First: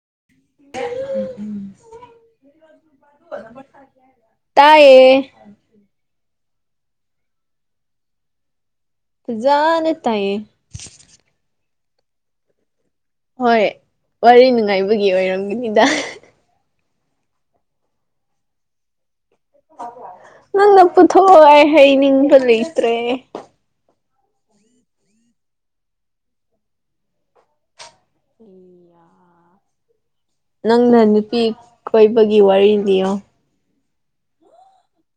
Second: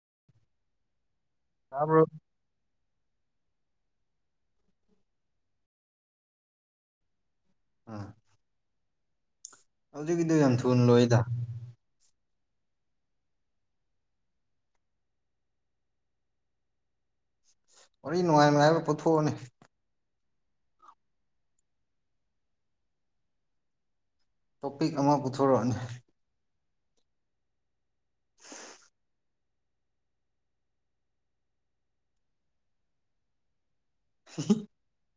[unintelligible] ꯇꯥꯕ꯭ꯔꯣ ꯇꯥꯌꯦ ꯑꯥ ꯌꯥꯅ ꯇꯥꯏꯌꯦ ꯂꯣꯏꯗ ꯍꯣꯏ ꯋꯥꯔꯤ ꯅꯨꯡꯉꯥꯏꯕꯒꯤ ꯑꯣꯏꯔꯝꯒꯅꯤꯗ ꯋꯥꯔꯤ ꯅꯨꯡꯉꯥꯏ ꯅꯨꯡꯉꯥꯏꯕ ꯄꯨꯊꯣꯛꯑꯅꯤ ꯅꯪꯅ ꯄꯨꯊꯣꯛꯑꯣ ꯍꯩꯅꯤꯡꯕ ꯂꯩꯇ꯭ꯔꯦ ꯇꯣꯄꯤꯛ ꯑꯃ ꯄꯨꯊꯣꯔꯛꯑꯅꯤ ꯀ꯭ꯔꯤꯔꯥ ꯅꯪꯅ ꯅꯨꯄꯤ ꯀꯣꯏꯕꯒꯤ ꯋꯥꯔꯤ ꯂꯤꯌꯣ [unintelligible]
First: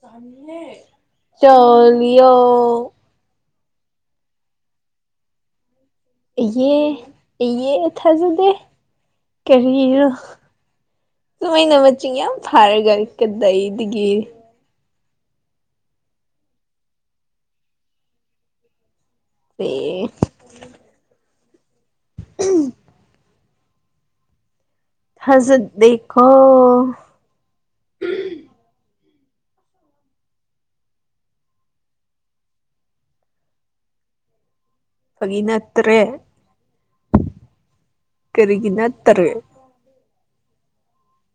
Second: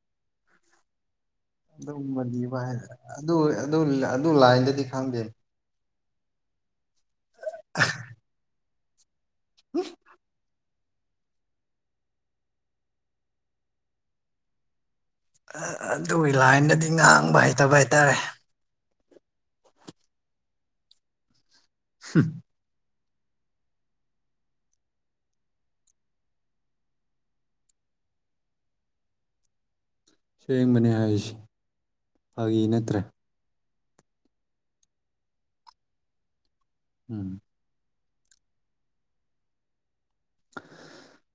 ꯀꯝꯅꯦ ꯑꯗꯨꯃꯅꯤ ꯚꯥꯏ ꯑꯗꯨ ꯑꯗꯨ ꯂꯥꯏꯟꯗꯗꯤ ꯈꯪꯗꯦ ꯌꯦ ꯌꯦ ꯊꯥꯖꯗꯦ ꯀꯔꯤꯔ ꯁꯨꯃꯥꯏꯅ ꯃ ꯆꯤꯡ ꯌꯥꯝ ꯐꯔꯒ ꯀꯗꯩꯗꯤꯒ ꯑꯗꯨꯒꯤ ꯂꯥꯏꯟꯗꯗꯤ ꯉꯥꯡꯕ ꯍꯩꯇꯕ ꯍꯥꯏꯇꯥꯔꯦ ꯍ ꯍꯝ ꯊꯖꯥꯗ‌ꯦꯀ‌ꯣ ꯁꯦꯡꯕꯅꯦ ꯍꯥꯏꯁꯤ ꯐꯥꯒꯤ ꯅꯠꯇ꯭ꯔꯦ ꯐꯒꯤꯅꯠꯇ꯭ꯔꯦ ꯎꯝ ꯀꯔꯤꯒꯤꯅ ꯅꯠꯇꯔꯦ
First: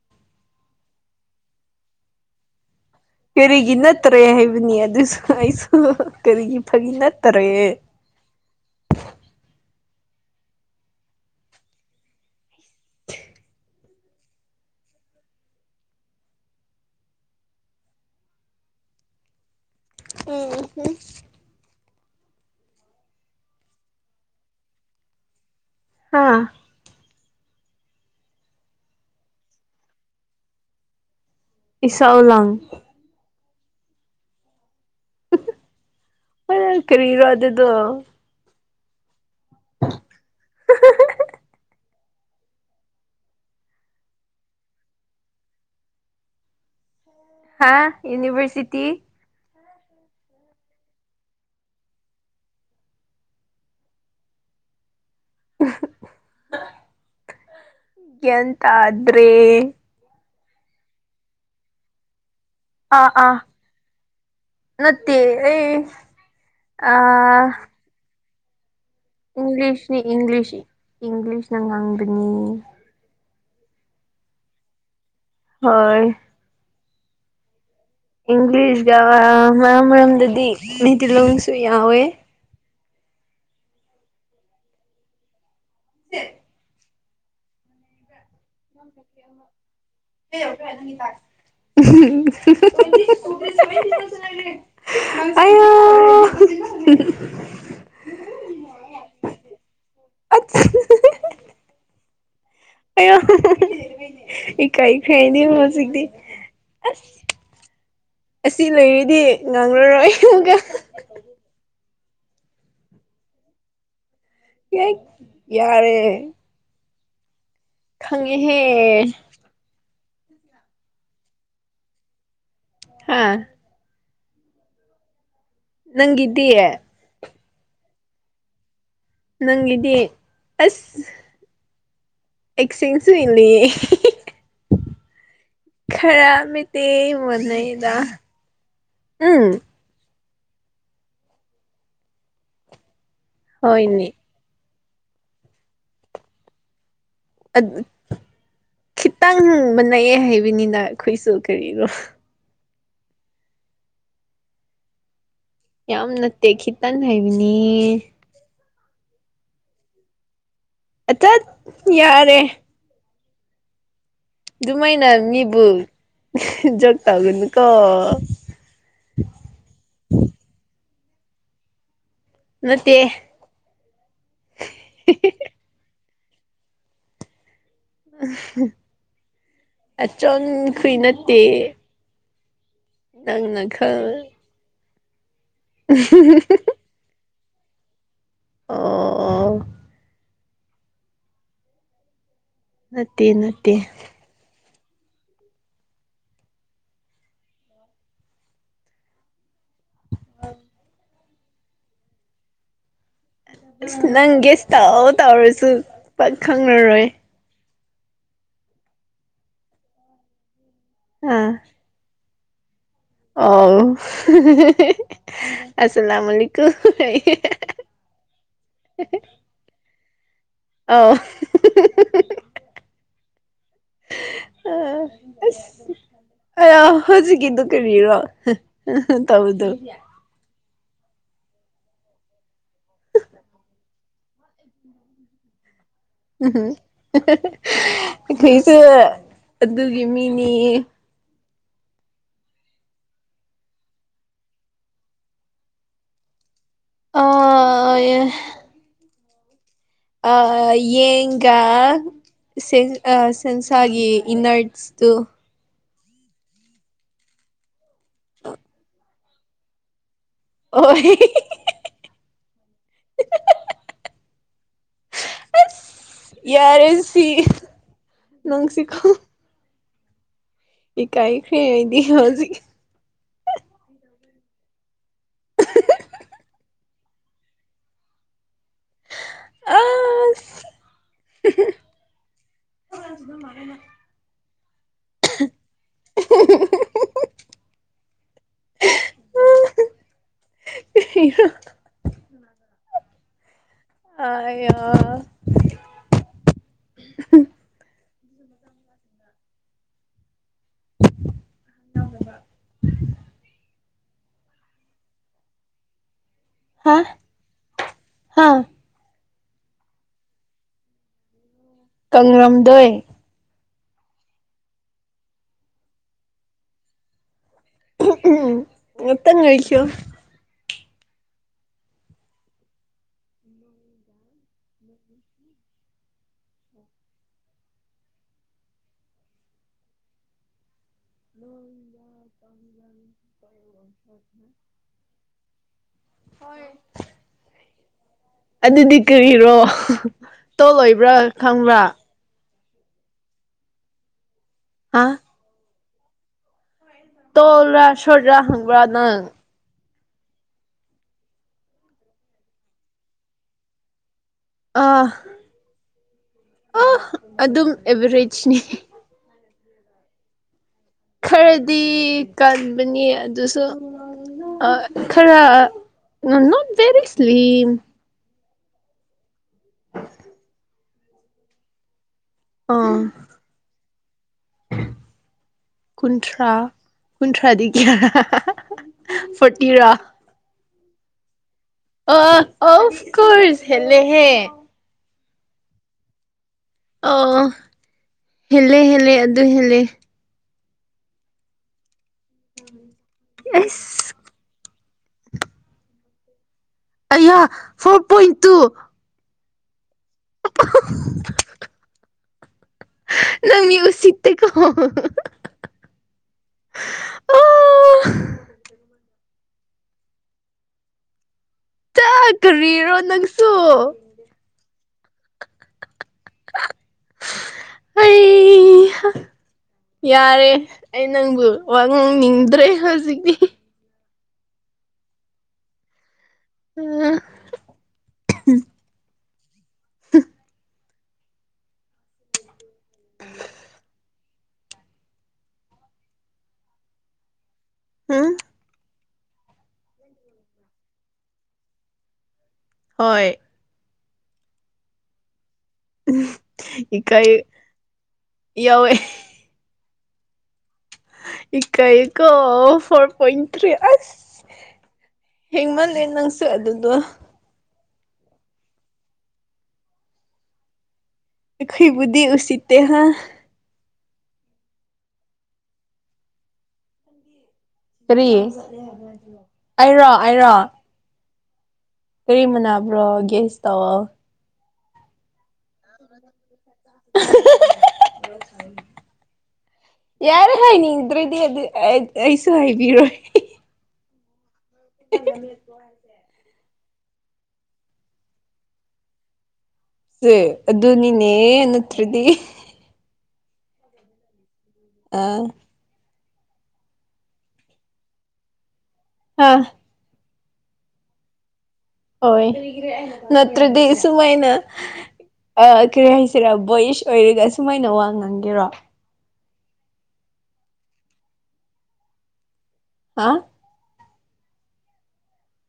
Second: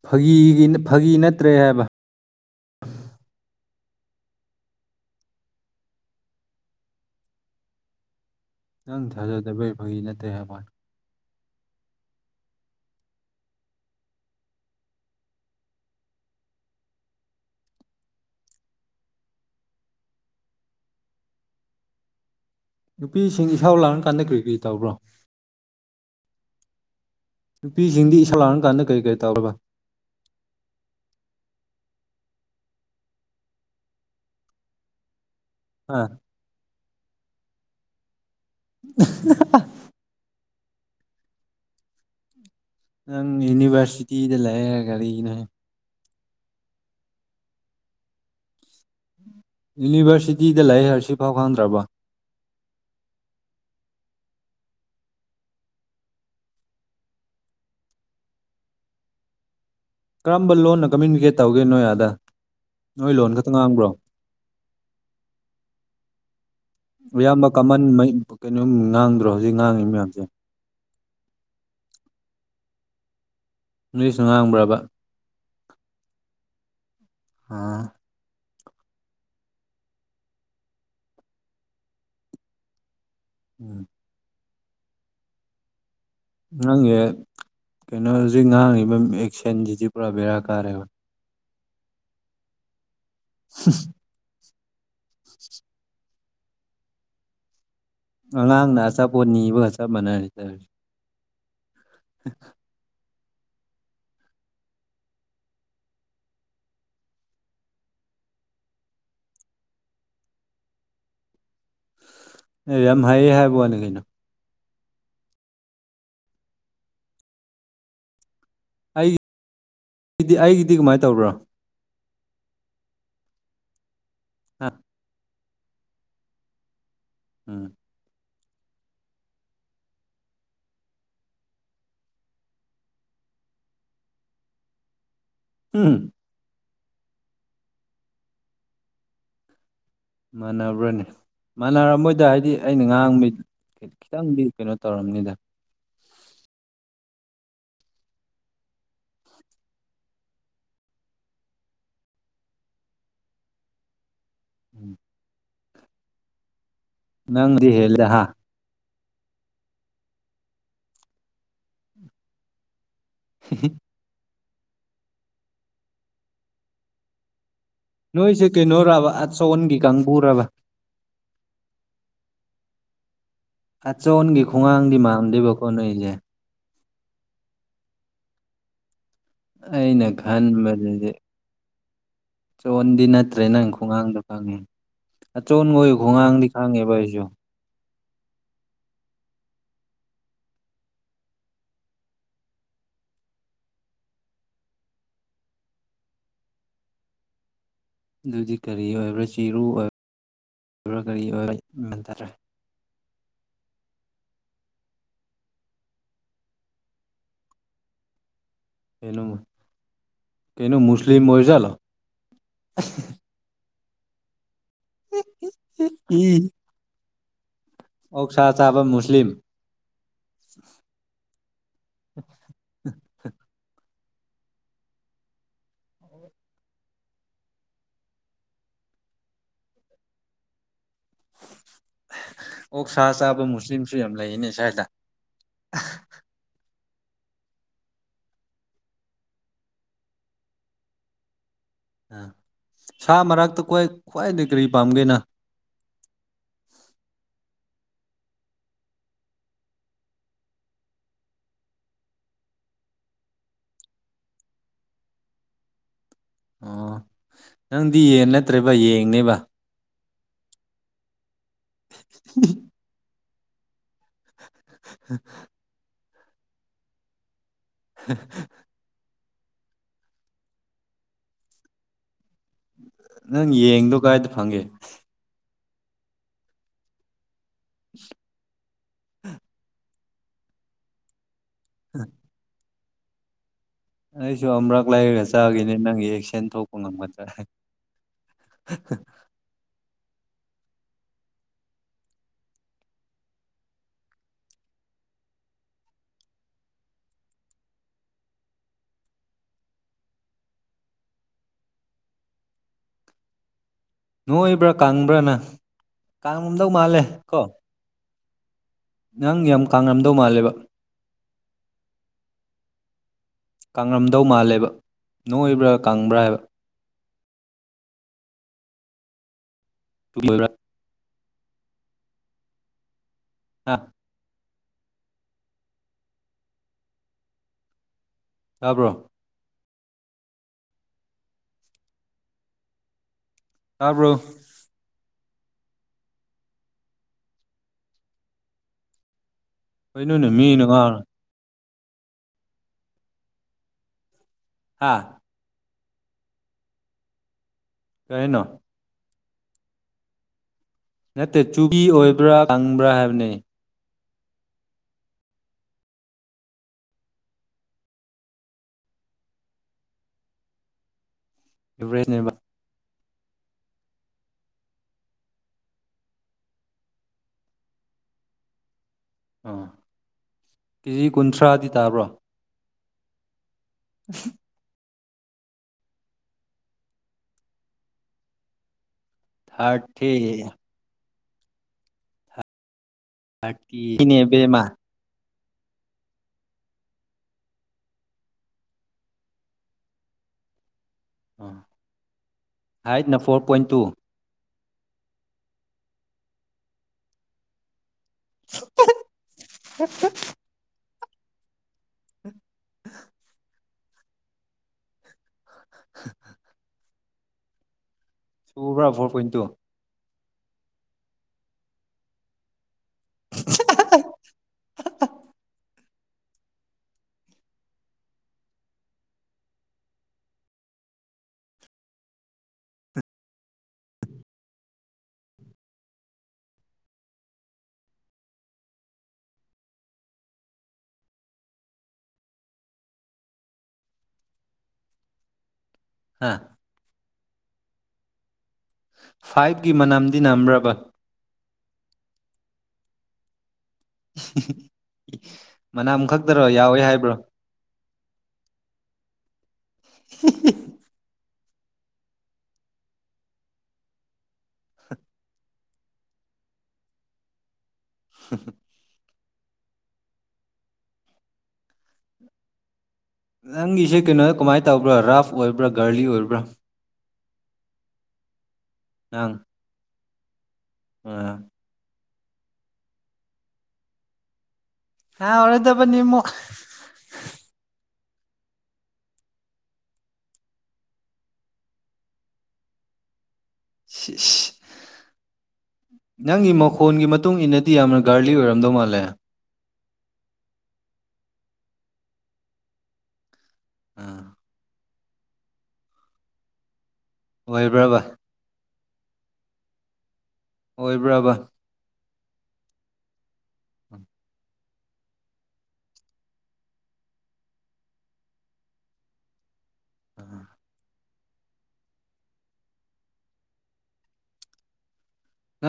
ꯐꯥꯒꯤ ꯐꯥꯒꯤ ꯅꯠꯇ꯭ꯔꯦ ꯍꯥꯏꯕ ꯀꯔꯤꯒꯤ ꯅꯠꯇꯔꯦ ꯍꯥꯏꯕꯅꯤ ꯑꯗꯨꯁꯨ ꯑꯩꯁꯨ ꯀꯔꯤꯒꯤ ꯐꯒꯤ ꯅꯠꯇꯔꯦ ꯅꯪ ꯊꯥꯖꯗꯕꯩ ꯐꯒꯤ ꯅꯠꯇ‌ꯦ ꯍꯥꯏꯕꯩ ꯋꯥꯅꯤ ꯎ ꯍꯣ [unintelligible] [inaudible] ꯅꯨꯄꯤꯁꯤꯡ ꯏꯁꯥꯎ ꯂꯥꯡꯔ ꯀꯥꯟꯗ ꯀꯔꯤ ꯀꯔꯤ ꯇꯧꯕ꯭ꯔꯣ ꯍꯥꯥ [unintelligible] [inaudible] ꯅꯨꯄꯤꯁꯤꯡꯗꯤ ꯏꯁꯥꯎ ꯂꯥꯡꯔꯝꯀꯥꯟꯗ ꯀꯔꯤ ꯀꯔꯤ ꯇꯧꯒ ꯏꯁꯧ ꯂꯥꯡ ꯑꯥ [inaudible] ꯀꯔꯤꯔ ꯋꯥ ꯑꯗꯨꯗꯣ [unintelligible] [unintelligible] ꯅꯪ ꯌꯨꯅꯤꯚꯔꯁꯤꯇꯤꯗ ꯂꯩꯔꯔ ꯒꯥꯔꯤꯒꯤꯅꯍ ꯍꯥ ꯌꯨꯅꯤꯚꯔꯁꯤꯇꯤ ꯌꯨꯅꯤꯚꯔꯁꯤꯇꯤꯗ ꯂꯥꯏꯔꯤꯛ ꯍꯔꯁꯤ ꯐꯥꯎꯍꯍꯟꯗ꯭ꯔꯕ ꯌꯟꯇꯥ꯭ꯔꯦ ꯀꯔꯝꯕ ꯂꯣꯟꯅ ꯀꯝꯃ꯭ꯌꯨꯅꯤꯀꯦꯠ ꯇꯧꯒꯦ ꯅꯣꯏ ꯑꯥꯗ ꯅꯣꯏ ꯑꯥ ꯂꯣꯟ ꯑꯥ ꯈꯛꯇ ꯉꯥꯡꯕ꯭ꯔꯣ ꯅꯠꯇꯦ ꯑꯩ ꯑ ꯑꯌꯥꯝꯕ ꯀꯃꯟ ꯀꯩꯅꯣꯝ ꯉꯥꯡꯗ꯭ꯔꯣ ꯍꯧꯖꯤꯛ ꯉꯥꯡꯉꯤ ꯃꯌꯥꯝꯁꯦ ꯏꯪꯂꯤꯁ ꯅꯪ ꯍꯥꯡꯕꯅꯤ ꯅꯣꯏꯁꯨ ꯉꯥꯡꯕ꯭ꯔꯕ ꯍꯣꯏ ꯑꯥ [unintelligible] ꯏꯪꯂꯤꯁ ꯃꯔꯝ ꯃꯔꯝꯗꯗꯤ ꯇꯤꯂꯣꯡꯁꯨ ꯌꯥꯎꯋꯦ ꯎꯝ [inaudible] ꯅꯪꯒꯤ ꯀꯩꯅꯣ ꯍꯧꯖꯤꯛ ꯉꯥꯡꯉꯤꯕ ꯑꯦꯛꯁꯦꯟꯁꯤꯗꯤ ꯄꯨꯔꯥ ꯕꯦꯔꯥ ꯀꯥꯔꯦꯕ ꯑ [unintelligible] [unintelligible] ꯑꯉꯥꯡꯅ ꯑꯆꯥꯄꯣꯠ ꯅꯤꯕꯒ ꯆꯞ ꯃꯥꯟꯅꯔꯦ ꯑꯁ ꯇꯧꯔꯤꯁꯦ [unintelligible] ꯑ [inaudible] ꯏꯀꯥꯏ ꯏꯈꯩ ꯍꯥꯏꯅꯦ ꯍꯧꯖꯤꯛꯇꯤ ꯑꯁ ꯑꯁꯤ ꯂꯩꯏꯔꯗꯤ ꯉꯥꯡꯂꯔꯣꯏ ꯑꯃꯨꯛꯀ ꯑꯦ ꯌꯥꯝ ꯍꯥꯏꯌꯦ ꯍꯥꯏꯕ ꯋꯥꯅꯤ ꯀꯩꯅꯣ ꯀꯏ ꯌꯥꯔꯦ ꯈꯪꯉꯦꯍꯦ ꯗꯤ ꯑꯩꯒꯤꯗꯤ ꯀꯃꯥꯏꯅ ꯇꯧꯕ꯭ꯔꯥ ꯍꯥꯥ ꯍꯥ ꯅꯪꯒꯤꯗꯤ ꯎꯝ ꯅꯪꯒꯤꯗꯤ ꯑꯁ ꯑꯦꯛꯁꯆꯦꯟꯁꯨ ꯏꯜꯂꯤ ꯎꯝ ꯈꯔꯇꯩ ꯃꯅꯩꯗ ꯎꯝ ꯃꯥꯟꯅꯕ꯭ꯔꯅꯤ ꯃꯥꯟꯅꯔ ꯃꯣꯏꯗ ꯍꯥꯏꯗꯤ ꯑꯩꯅ ꯉꯍꯥꯡꯕꯩ ꯍꯣꯏꯅꯦ ꯈꯤꯇꯪꯗꯤ ꯀꯩꯅꯣ ꯇꯧꯔꯝꯅꯤꯗ ꯑꯗꯨ ꯈꯤꯇꯪ ꯃꯅꯛꯑꯦ ꯍꯥꯏꯕꯅꯤꯅ ꯑꯩꯈꯣꯏꯁꯨ ꯀꯔꯤꯅꯣ ꯎꯝ ꯌꯥꯝ ꯅꯠꯇꯦ ꯈꯤꯇꯟ ꯅꯪꯗꯤ ꯍꯥꯏꯕꯤꯅꯤ ꯍꯦꯜꯂꯦ ꯍꯥ ꯑ ꯆꯠ ꯌꯥꯔꯦ [unintelligible] ꯑꯗꯨꯃꯥꯏꯅ ꯃꯤꯕꯨ ꯖ ꯇꯥꯒ ꯅꯣꯏꯁꯦ ꯀꯩꯅꯣꯔꯕ ꯑꯥꯠ ꯁꯟꯒꯤ ꯀꯥꯡꯕꯨꯔꯕ ꯃꯠꯇꯦ ꯑꯆꯣꯟꯒꯤ ꯈꯣꯡꯒꯥꯡꯗꯤ ꯃꯝꯗꯦꯕꯀꯣ ꯅꯣꯏꯁꯦ ꯑꯩꯅ ꯑꯆꯝ ꯀꯨꯏ ꯈꯟꯕꯗꯗꯤ ꯅꯠꯇꯦ ꯆꯣꯟꯗꯤ ꯅꯠꯇ꯭ꯔꯦ ꯅꯪꯅ ꯅꯪ ꯈꯪ ꯈꯣꯡꯒꯥꯡꯗ ꯐꯪꯉꯦ ꯑꯆꯣꯟꯕꯣꯏ ꯈꯣꯡꯒꯥꯡꯗꯤ ꯈꯪꯉꯦꯕ ꯑꯩꯁꯨ ꯑꯣ ꯅꯠꯇꯦ ꯅꯠꯇꯦ ꯑꯗꯨꯗꯤ ꯀꯔꯤ ꯑꯣꯏꯕ꯭ꯔꯥ ꯆꯦꯔꯨ ꯑꯣꯏꯕꯕ ꯀꯔꯤ ꯑꯣꯏꯕ ꯇꯔꯦ ꯑꯁ ꯅꯪ ꯒꯦꯁ ꯇꯥꯎꯑꯣ ꯇꯥꯎꯔꯁꯨ ꯄꯛ ꯈꯪꯂꯉꯔꯣꯏ ꯀꯩꯅ ꯀꯩꯅꯣ ꯃꯁꯂꯤꯝ ꯑꯣꯏꯖꯂ ꯑꯣ ꯑꯁꯂꯝꯀꯨꯨꯝ ꯑꯣꯛ ꯁꯥꯥ ꯆꯥꯕ ꯃꯨꯁꯂꯤꯝ ꯑꯧ [inaudible] [inaudible] ꯑ ꯑꯁ ꯑ ꯍꯧꯖꯤꯛꯀꯤꯗꯨꯣ ꯀꯔꯤꯔꯣ ꯇꯗ ꯑꯣꯛ ꯁꯥ ꯆꯥꯕ ꯃꯨꯁꯂꯤꯝꯁꯨ ꯌꯥꯝ ꯂꯩꯅꯦ ꯁ꯭ꯋꯥꯏꯗ ꯎꯝ ꯀꯁꯨ ꯑꯗꯨꯒꯤ ꯃꯤꯅꯤ ꯁꯥ ꯃꯔꯛꯇ ꯈ꯭ꯋꯥꯏꯗꯒꯤ ꯀꯔꯤ ꯄꯥꯝꯒꯦꯅ ꯑ ꯑ ꯌꯦꯉ ꯒ ꯁꯦ ꯑ ꯁꯦꯦꯟꯁꯒꯤ ꯏꯟꯅꯠꯁꯗꯨ ꯑꯣ ꯅꯪꯗꯤ ꯌꯦꯟ ꯅꯠꯇ꯭ꯔꯦꯕ ꯌꯦꯡꯅꯦꯕ ꯑꯣ [inaudible] [unintelligible] [unintelligible] ꯌꯥꯔ ꯁꯤ ꯅꯪꯁꯤ ꯀꯣ ꯏꯀꯥꯏ ꯈꯗꯤ ꯍꯥꯏꯖꯤꯛ ꯗꯥꯪꯒꯦ [unintelligible] ꯑ ꯍꯂ [inaudible] [inaudible] ꯑꯩꯁꯨ꯭ ꯑꯃꯨꯔꯛ ꯂꯩꯔꯒ ꯆꯥꯈꯤꯅꯤ ꯅꯪꯒꯤ ꯑꯦꯛꯁꯦꯟ ꯊꯣꯛꯄ ꯉꯝꯒꯗ꯭ꯔꯦ [unintelligible] ꯑꯥ ꯌꯥ [inaudible] ꯅꯣꯏꯕ꯭ꯔꯥ ꯀꯪꯕ꯭ꯔꯥ ꯅꯪ ꯀꯥꯡꯔꯨꯝꯝꯗꯧ ꯍꯥ ꯃꯥꯜꯂꯦ ꯀꯣ ꯍꯥ ꯅꯪ ꯌꯥꯝ ꯀꯔꯝꯗꯧ ꯃꯥꯜꯂꯦ ꯀꯪꯒ꯭ꯔꯝꯗꯣꯏ ꯀꯪꯉꯝꯗꯧ ꯃꯥꯜꯂꯦꯕ ꯅꯣꯏꯕ꯭ꯔꯥ ꯀꯪꯕ꯭ꯔꯥ ꯍꯥꯏꯕ ꯎꯝ ꯃꯠꯇꯪ ꯀ [unintelligible] ꯍꯥꯥ ꯇꯥꯕ꯭ꯔꯣ ꯇꯥꯕ꯭ꯔꯣ [inaudible] ꯑꯗꯨꯗꯗꯤ ꯀꯔꯦ ꯀꯩꯅꯣꯅꯦ ꯃꯤꯅ ꯉꯥꯡ ꯇꯣꯂꯣꯏꯕ꯭ꯔꯥ ꯈꯪꯕ꯭ꯔꯥ ꯍꯥꯥ ꯍꯥ ꯇꯣꯜ꯭ꯔꯥ ꯁꯨꯔꯗ꯭ꯔꯥ ꯀꯩꯅꯣ ꯍꯪꯕ꯭ꯔꯥ ꯅꯪ ꯅꯠꯇꯦ ꯆꯨꯕꯤ ꯑꯣꯏꯕ꯭ꯔꯥ ꯀꯪꯕ꯭ꯔꯥ ꯍꯥꯏꯕꯅꯤ ꯑꯥ ꯑ ꯑꯗꯨꯝ ꯑꯦꯚꯔꯦꯖꯅꯤ ꯈꯔꯗꯤ ꯑꯦꯚꯔꯦꯖꯅꯦꯕ ꯀꯟꯕꯅꯤ ꯑꯗꯨꯁꯨ ꯑ ꯈꯔ ꯅꯣꯠ ꯚꯦꯔꯤ ꯁ꯭ꯂꯤꯝ ꯑꯥ ꯀꯦꯖꯤ ꯀꯨꯟꯊ꯭ꯔꯥꯗꯤ ꯇꯥꯕ꯭ꯔꯣ ꯑꯥ ꯑ ꯀꯨꯟꯊ꯭ꯔꯥ ꯀꯨꯟꯊ꯭ꯔꯥꯗꯤꯒꯌꯥ ꯊ꯭ꯥꯔꯇꯤ ꯑ ꯑꯣꯐ ꯀꯣꯁ ꯊꯥꯔꯇꯤꯅꯦ ꯍꯦꯜꯂ‌ꯦꯍꯦ ꯏꯕꯦꯝꯃ ꯑꯣ ꯍꯦꯜꯂꯦ ꯍꯦꯜꯂꯦ ꯑꯗꯨ ꯍꯦꯜꯂꯦ ꯑ ꯍꯥꯏꯠꯅ ꯐꯣꯔ ꯄꯣꯏꯟ ꯇꯨ ꯑꯁ ꯑꯌꯥ ꯐꯣꯔ ꯄꯣꯏꯟ ꯇꯨ ꯍꯠ [unintelligible] [unintelligible] ꯅꯪꯃꯤ ꯑꯣ ꯁꯤꯠꯇ‌ꯦ ꯀꯣ ꯑ ꯁꯨꯕ꯭ꯔꯥ ꯐꯣꯔ ꯄꯣꯏꯟ ꯇꯨ ꯆꯠ ꯀꯔꯤꯔꯣ ꯅꯪꯁꯨ ꯑꯩ [inaudible] ꯌꯥꯔꯦ ꯑꯩ ꯅꯪꯕꯨ ꯋꯥ ꯉꯥꯡꯅꯤꯡꯗ꯭ꯔꯦ ꯍꯧꯖꯤꯛꯇꯤ ꯑ ꯍꯝ ꯑꯝ ꯍꯥꯥ ꯍꯥꯝ ꯐꯥꯏꯚꯀꯤ ꯃꯅꯝꯗꯤ ꯅꯝꯕ꯭ꯔꯕ ꯍꯣꯏ [unintelligible] ꯃꯅꯥꯝ ꯈꯛꯇꯔꯣ ꯌꯥꯎꯋꯦ ꯍꯥꯏꯕ꯭ꯔꯣ ꯏꯀꯥꯏ ꯌꯥꯎꯋꯦ [unintelligible] ꯏꯀꯥꯏꯀꯣ ꯐꯣꯔ ꯄꯣꯏꯟ ꯊ꯭ꯔꯤ ꯑꯁ ꯍꯡꯃꯜꯂ‌ꯦ ꯅꯪꯁ ꯑꯗꯨꯗ‌ꯣ [unintelligible] ꯈꯣꯏꯕꯨꯗꯤ ꯎ ꯎꯆꯠꯇ ꯍꯥ ꯅꯪꯒꯤꯁꯦ ꯀꯩꯅꯣꯗ ꯀꯃꯥꯏꯅ ꯇꯧꯕ꯭ꯔꯥ ꯔꯥꯐ ꯑꯣꯏꯕ꯭ꯔꯥ ꯒꯥꯔꯂꯤ ꯑꯣꯏꯕ꯭ꯔꯥ ꯀꯔꯤ ꯑꯩꯔꯣ ꯑꯩꯔꯣ ꯑ ꯀꯔꯤꯃꯅꯥꯕ꯭ꯔꯣꯒꯦꯁ ꯇꯧꯋ‌ꯣ ꯍꯥꯎꯔꯗꯕꯅꯤ [unintelligible] ꯌꯥꯔꯦ ꯍꯥꯏꯅꯤꯡꯗ꯭ꯔꯗꯤ ꯑꯗꯨ ꯑꯩꯁꯨ ꯍꯥꯏꯕꯤꯔꯣꯏ ꯁꯤꯁ [unintelligible] ꯐꯣꯟꯒꯤ ꯃꯇꯨꯡ ꯏꯟꯅꯗꯤ ꯌꯥꯝꯅ ꯒꯥꯔꯂꯤ ꯑꯣꯏꯔꯝꯗꯧ ꯃꯥꯜꯂꯦ ꯁꯦ ꯑꯗꯨꯅꯤꯅꯦ ꯅꯠꯇ꯭ꯔꯗꯤ ꯑ ꯑꯥ ꯑꯣꯏꯕ꯭ꯔꯕ ꯑꯥ ꯑꯣꯏꯕ꯭ꯔꯕ ꯍꯣꯏ ꯅꯠꯇ꯭ꯔꯗꯤꯁꯨꯃꯥꯏꯅ ꯑ ꯀꯔꯤ ꯍꯥꯏꯁꯤꯔꯥ ꯕꯣꯣꯏꯁ ꯑꯣꯏꯔꯒ ꯁꯨꯃꯥꯏꯅ ꯋꯥ ꯉꯥꯡꯒꯦꯔꯣ ꯍꯥ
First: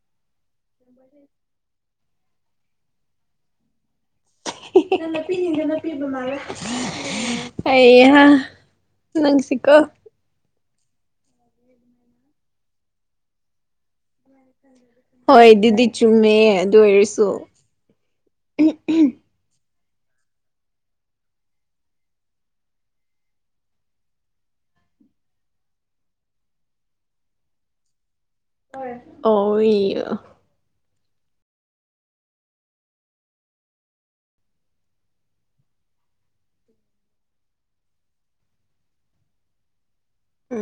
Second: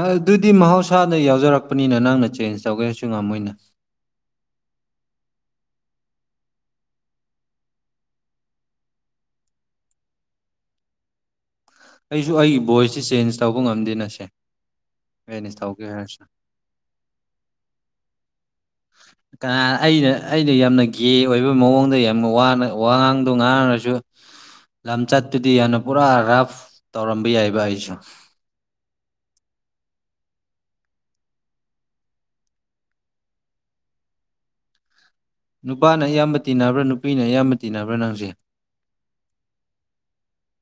ꯑꯗꯨꯗꯤ ꯃꯍꯧꯁꯥꯅ ꯌꯥꯎꯖꯔꯛꯄꯅꯤꯅ ꯅꯪꯅ ꯆꯦꯟꯖ ꯇꯧꯒꯦꯁꯨ ꯉꯝꯃꯣꯏꯅ ꯄꯤꯅꯄꯤꯃ ꯑꯩꯍ ꯅꯪꯁꯤꯀꯣ ꯑꯩꯁꯨ ꯑꯩꯒꯤ ꯚꯣꯏꯁꯁ ꯆꯦꯟꯖ ꯇꯧꯕ ꯉꯝꯗꯦ ꯅꯁꯦ ꯍꯣꯏ ꯑꯗꯨꯗꯤ ꯆꯨꯝꯃꯦ ꯑꯗꯨ ꯑꯣꯏꯔꯁꯨ ꯀꯅꯥ ꯑꯩꯅ ꯑꯩꯅ ꯌꯥꯝꯅ ꯒꯦ ꯑꯣꯏꯕ ꯃꯑꯣꯡꯗ ꯌꯥꯝꯅꯅ ꯋꯥ ꯉꯥꯡꯗꯣ ꯉꯥꯡꯉꯔꯁꯨ ꯂꯝꯆꯠꯇꯨꯗꯤ ꯌꯥꯝꯅ ꯄꯨꯔꯥ ꯔꯐ ꯇꯧꯔꯝꯕ ꯌꯥꯏꯕ ꯑꯩꯁꯨ ꯑꯣ ꯍ ꯅꯨꯄꯥꯅ ꯑꯌꯥꯝꯕ ꯇꯤꯟꯅꯕ꯭ꯔꯥ ꯅꯨꯄꯤꯅ ꯑꯌꯥꯝꯕ ꯇꯤꯟꯅꯕ꯭ꯔꯥ ꯅꯪꯁꯦ ꯑ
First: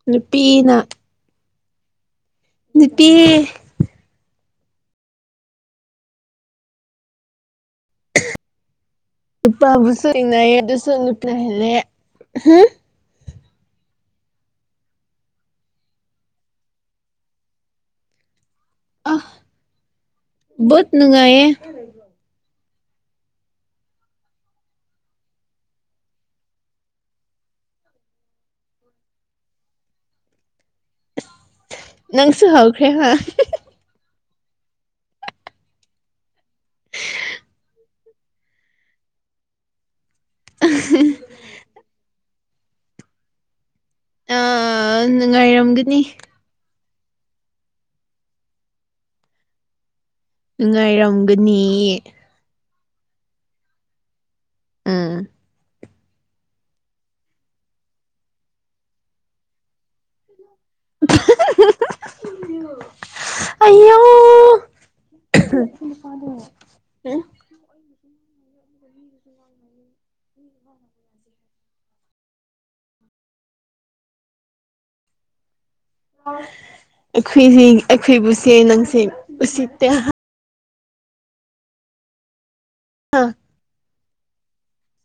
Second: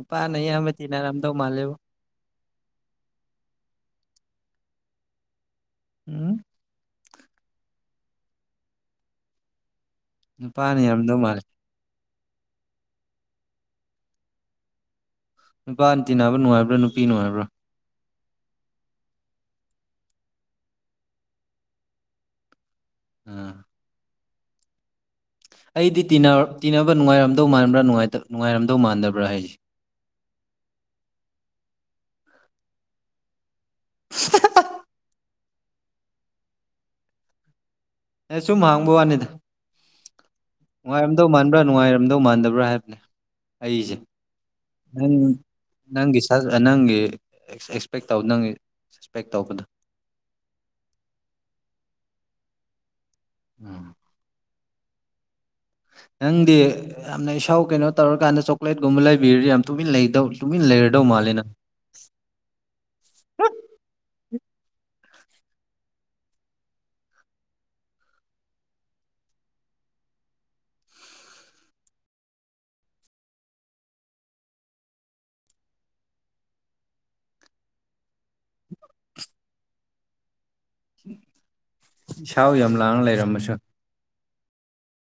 ꯎꯄꯥꯅ ꯏꯌꯥꯝꯕ ꯊꯤꯅꯔꯝꯗꯧ ꯃꯥꯜꯂꯦꯕ ꯅꯨꯄꯤꯤ ꯎꯝ ꯏ ꯄꯥꯕꯨ ꯁꯨꯏꯅꯏ ꯑꯗꯨ ꯑꯗꯨ ꯅꯨꯄꯥꯅ ꯌꯥꯝꯔꯝꯗꯧ ꯃꯥꯜꯂꯦ ꯁꯨꯉꯇꯂꯦ ꯍꯥ ꯅꯨꯄꯥ ꯇꯤ ꯅꯥꯕ ꯅꯨꯡꯉꯥꯏꯕ꯭ꯔꯥ ꯅꯨꯄꯤ ꯅꯨꯡꯉꯥꯏꯕ꯭ꯔꯥ ꯑ ꯣꯠ ꯅꯨꯡꯉꯥꯏꯌꯦꯦ ꯎꯝ ꯑꯩꯗꯤ ꯇꯤꯟꯅꯕ ꯅꯨꯡꯉꯥꯏꯔꯝꯗꯧ ꯃꯥꯟꯕ꯭ꯔꯥ ꯅꯨꯡꯉꯥꯏꯔꯝꯗꯧ ꯃꯥꯟꯗꯕ꯭ꯔꯥ ꯍꯥꯏꯁ [unintelligible] ꯅꯪꯁꯨ ꯍꯧꯥꯎꯈ꯭ꯔꯦ ꯍꯥ [unintelligible] ꯑꯦ ꯁꯨꯝ ꯍꯥꯡꯕ ꯋꯥꯅꯤꯗ ꯅꯨꯡꯉꯥꯏꯔꯝꯗꯧ ꯃꯥꯟꯕ꯭ꯔꯥ ꯅꯨꯡꯉꯥꯏꯔꯝꯗ ꯀꯗꯧ ꯃꯥꯟꯗꯕ꯭ꯔꯥ ꯍꯥꯏꯕꯅꯦ ꯑꯩꯁꯦ ꯑ ꯅꯪ ꯅꯨꯡꯉꯥꯏꯔꯝꯒꯅꯤ ꯅꯪꯒꯤ ꯅꯪꯒꯤ ꯑꯦꯛꯁꯄꯦꯛ ꯇꯧ ꯅꯪ ꯑꯦꯛꯁꯄꯦꯛ ꯇꯧꯕꯗꯣ ꯅꯨꯡꯉꯥꯏꯔꯝꯒꯅꯤ ꯎꯝ ꯎꯝ ꯅꯪꯗꯤ ꯌꯥꯝꯅ ꯏꯁꯥꯎ ꯀꯩꯅꯣ ꯇꯧꯔꯀꯥꯟꯗ ꯆꯣꯀ꯭ꯂꯦꯠꯀꯨꯝꯕ ꯂꯩꯕꯤꯔꯗꯤ ꯌꯥꯝ ꯇꯨꯃꯤꯟ ꯂꯩꯗꯧ ꯇꯨꯃꯤ ꯂꯩꯔꯗꯧ ꯃꯥꯂꯅ ꯑꯌꯣ [inaudible] ꯑꯩꯈꯣꯏ ꯑꯩꯈꯣꯏ ꯄꯨꯁꯤ ꯅꯪꯁꯦ ꯎꯁꯤꯠꯇꯦ ꯏꯁꯥꯎ ꯌꯥꯝ ꯂꯥꯡꯅ ꯂꯩꯔꯝꯃꯁꯨ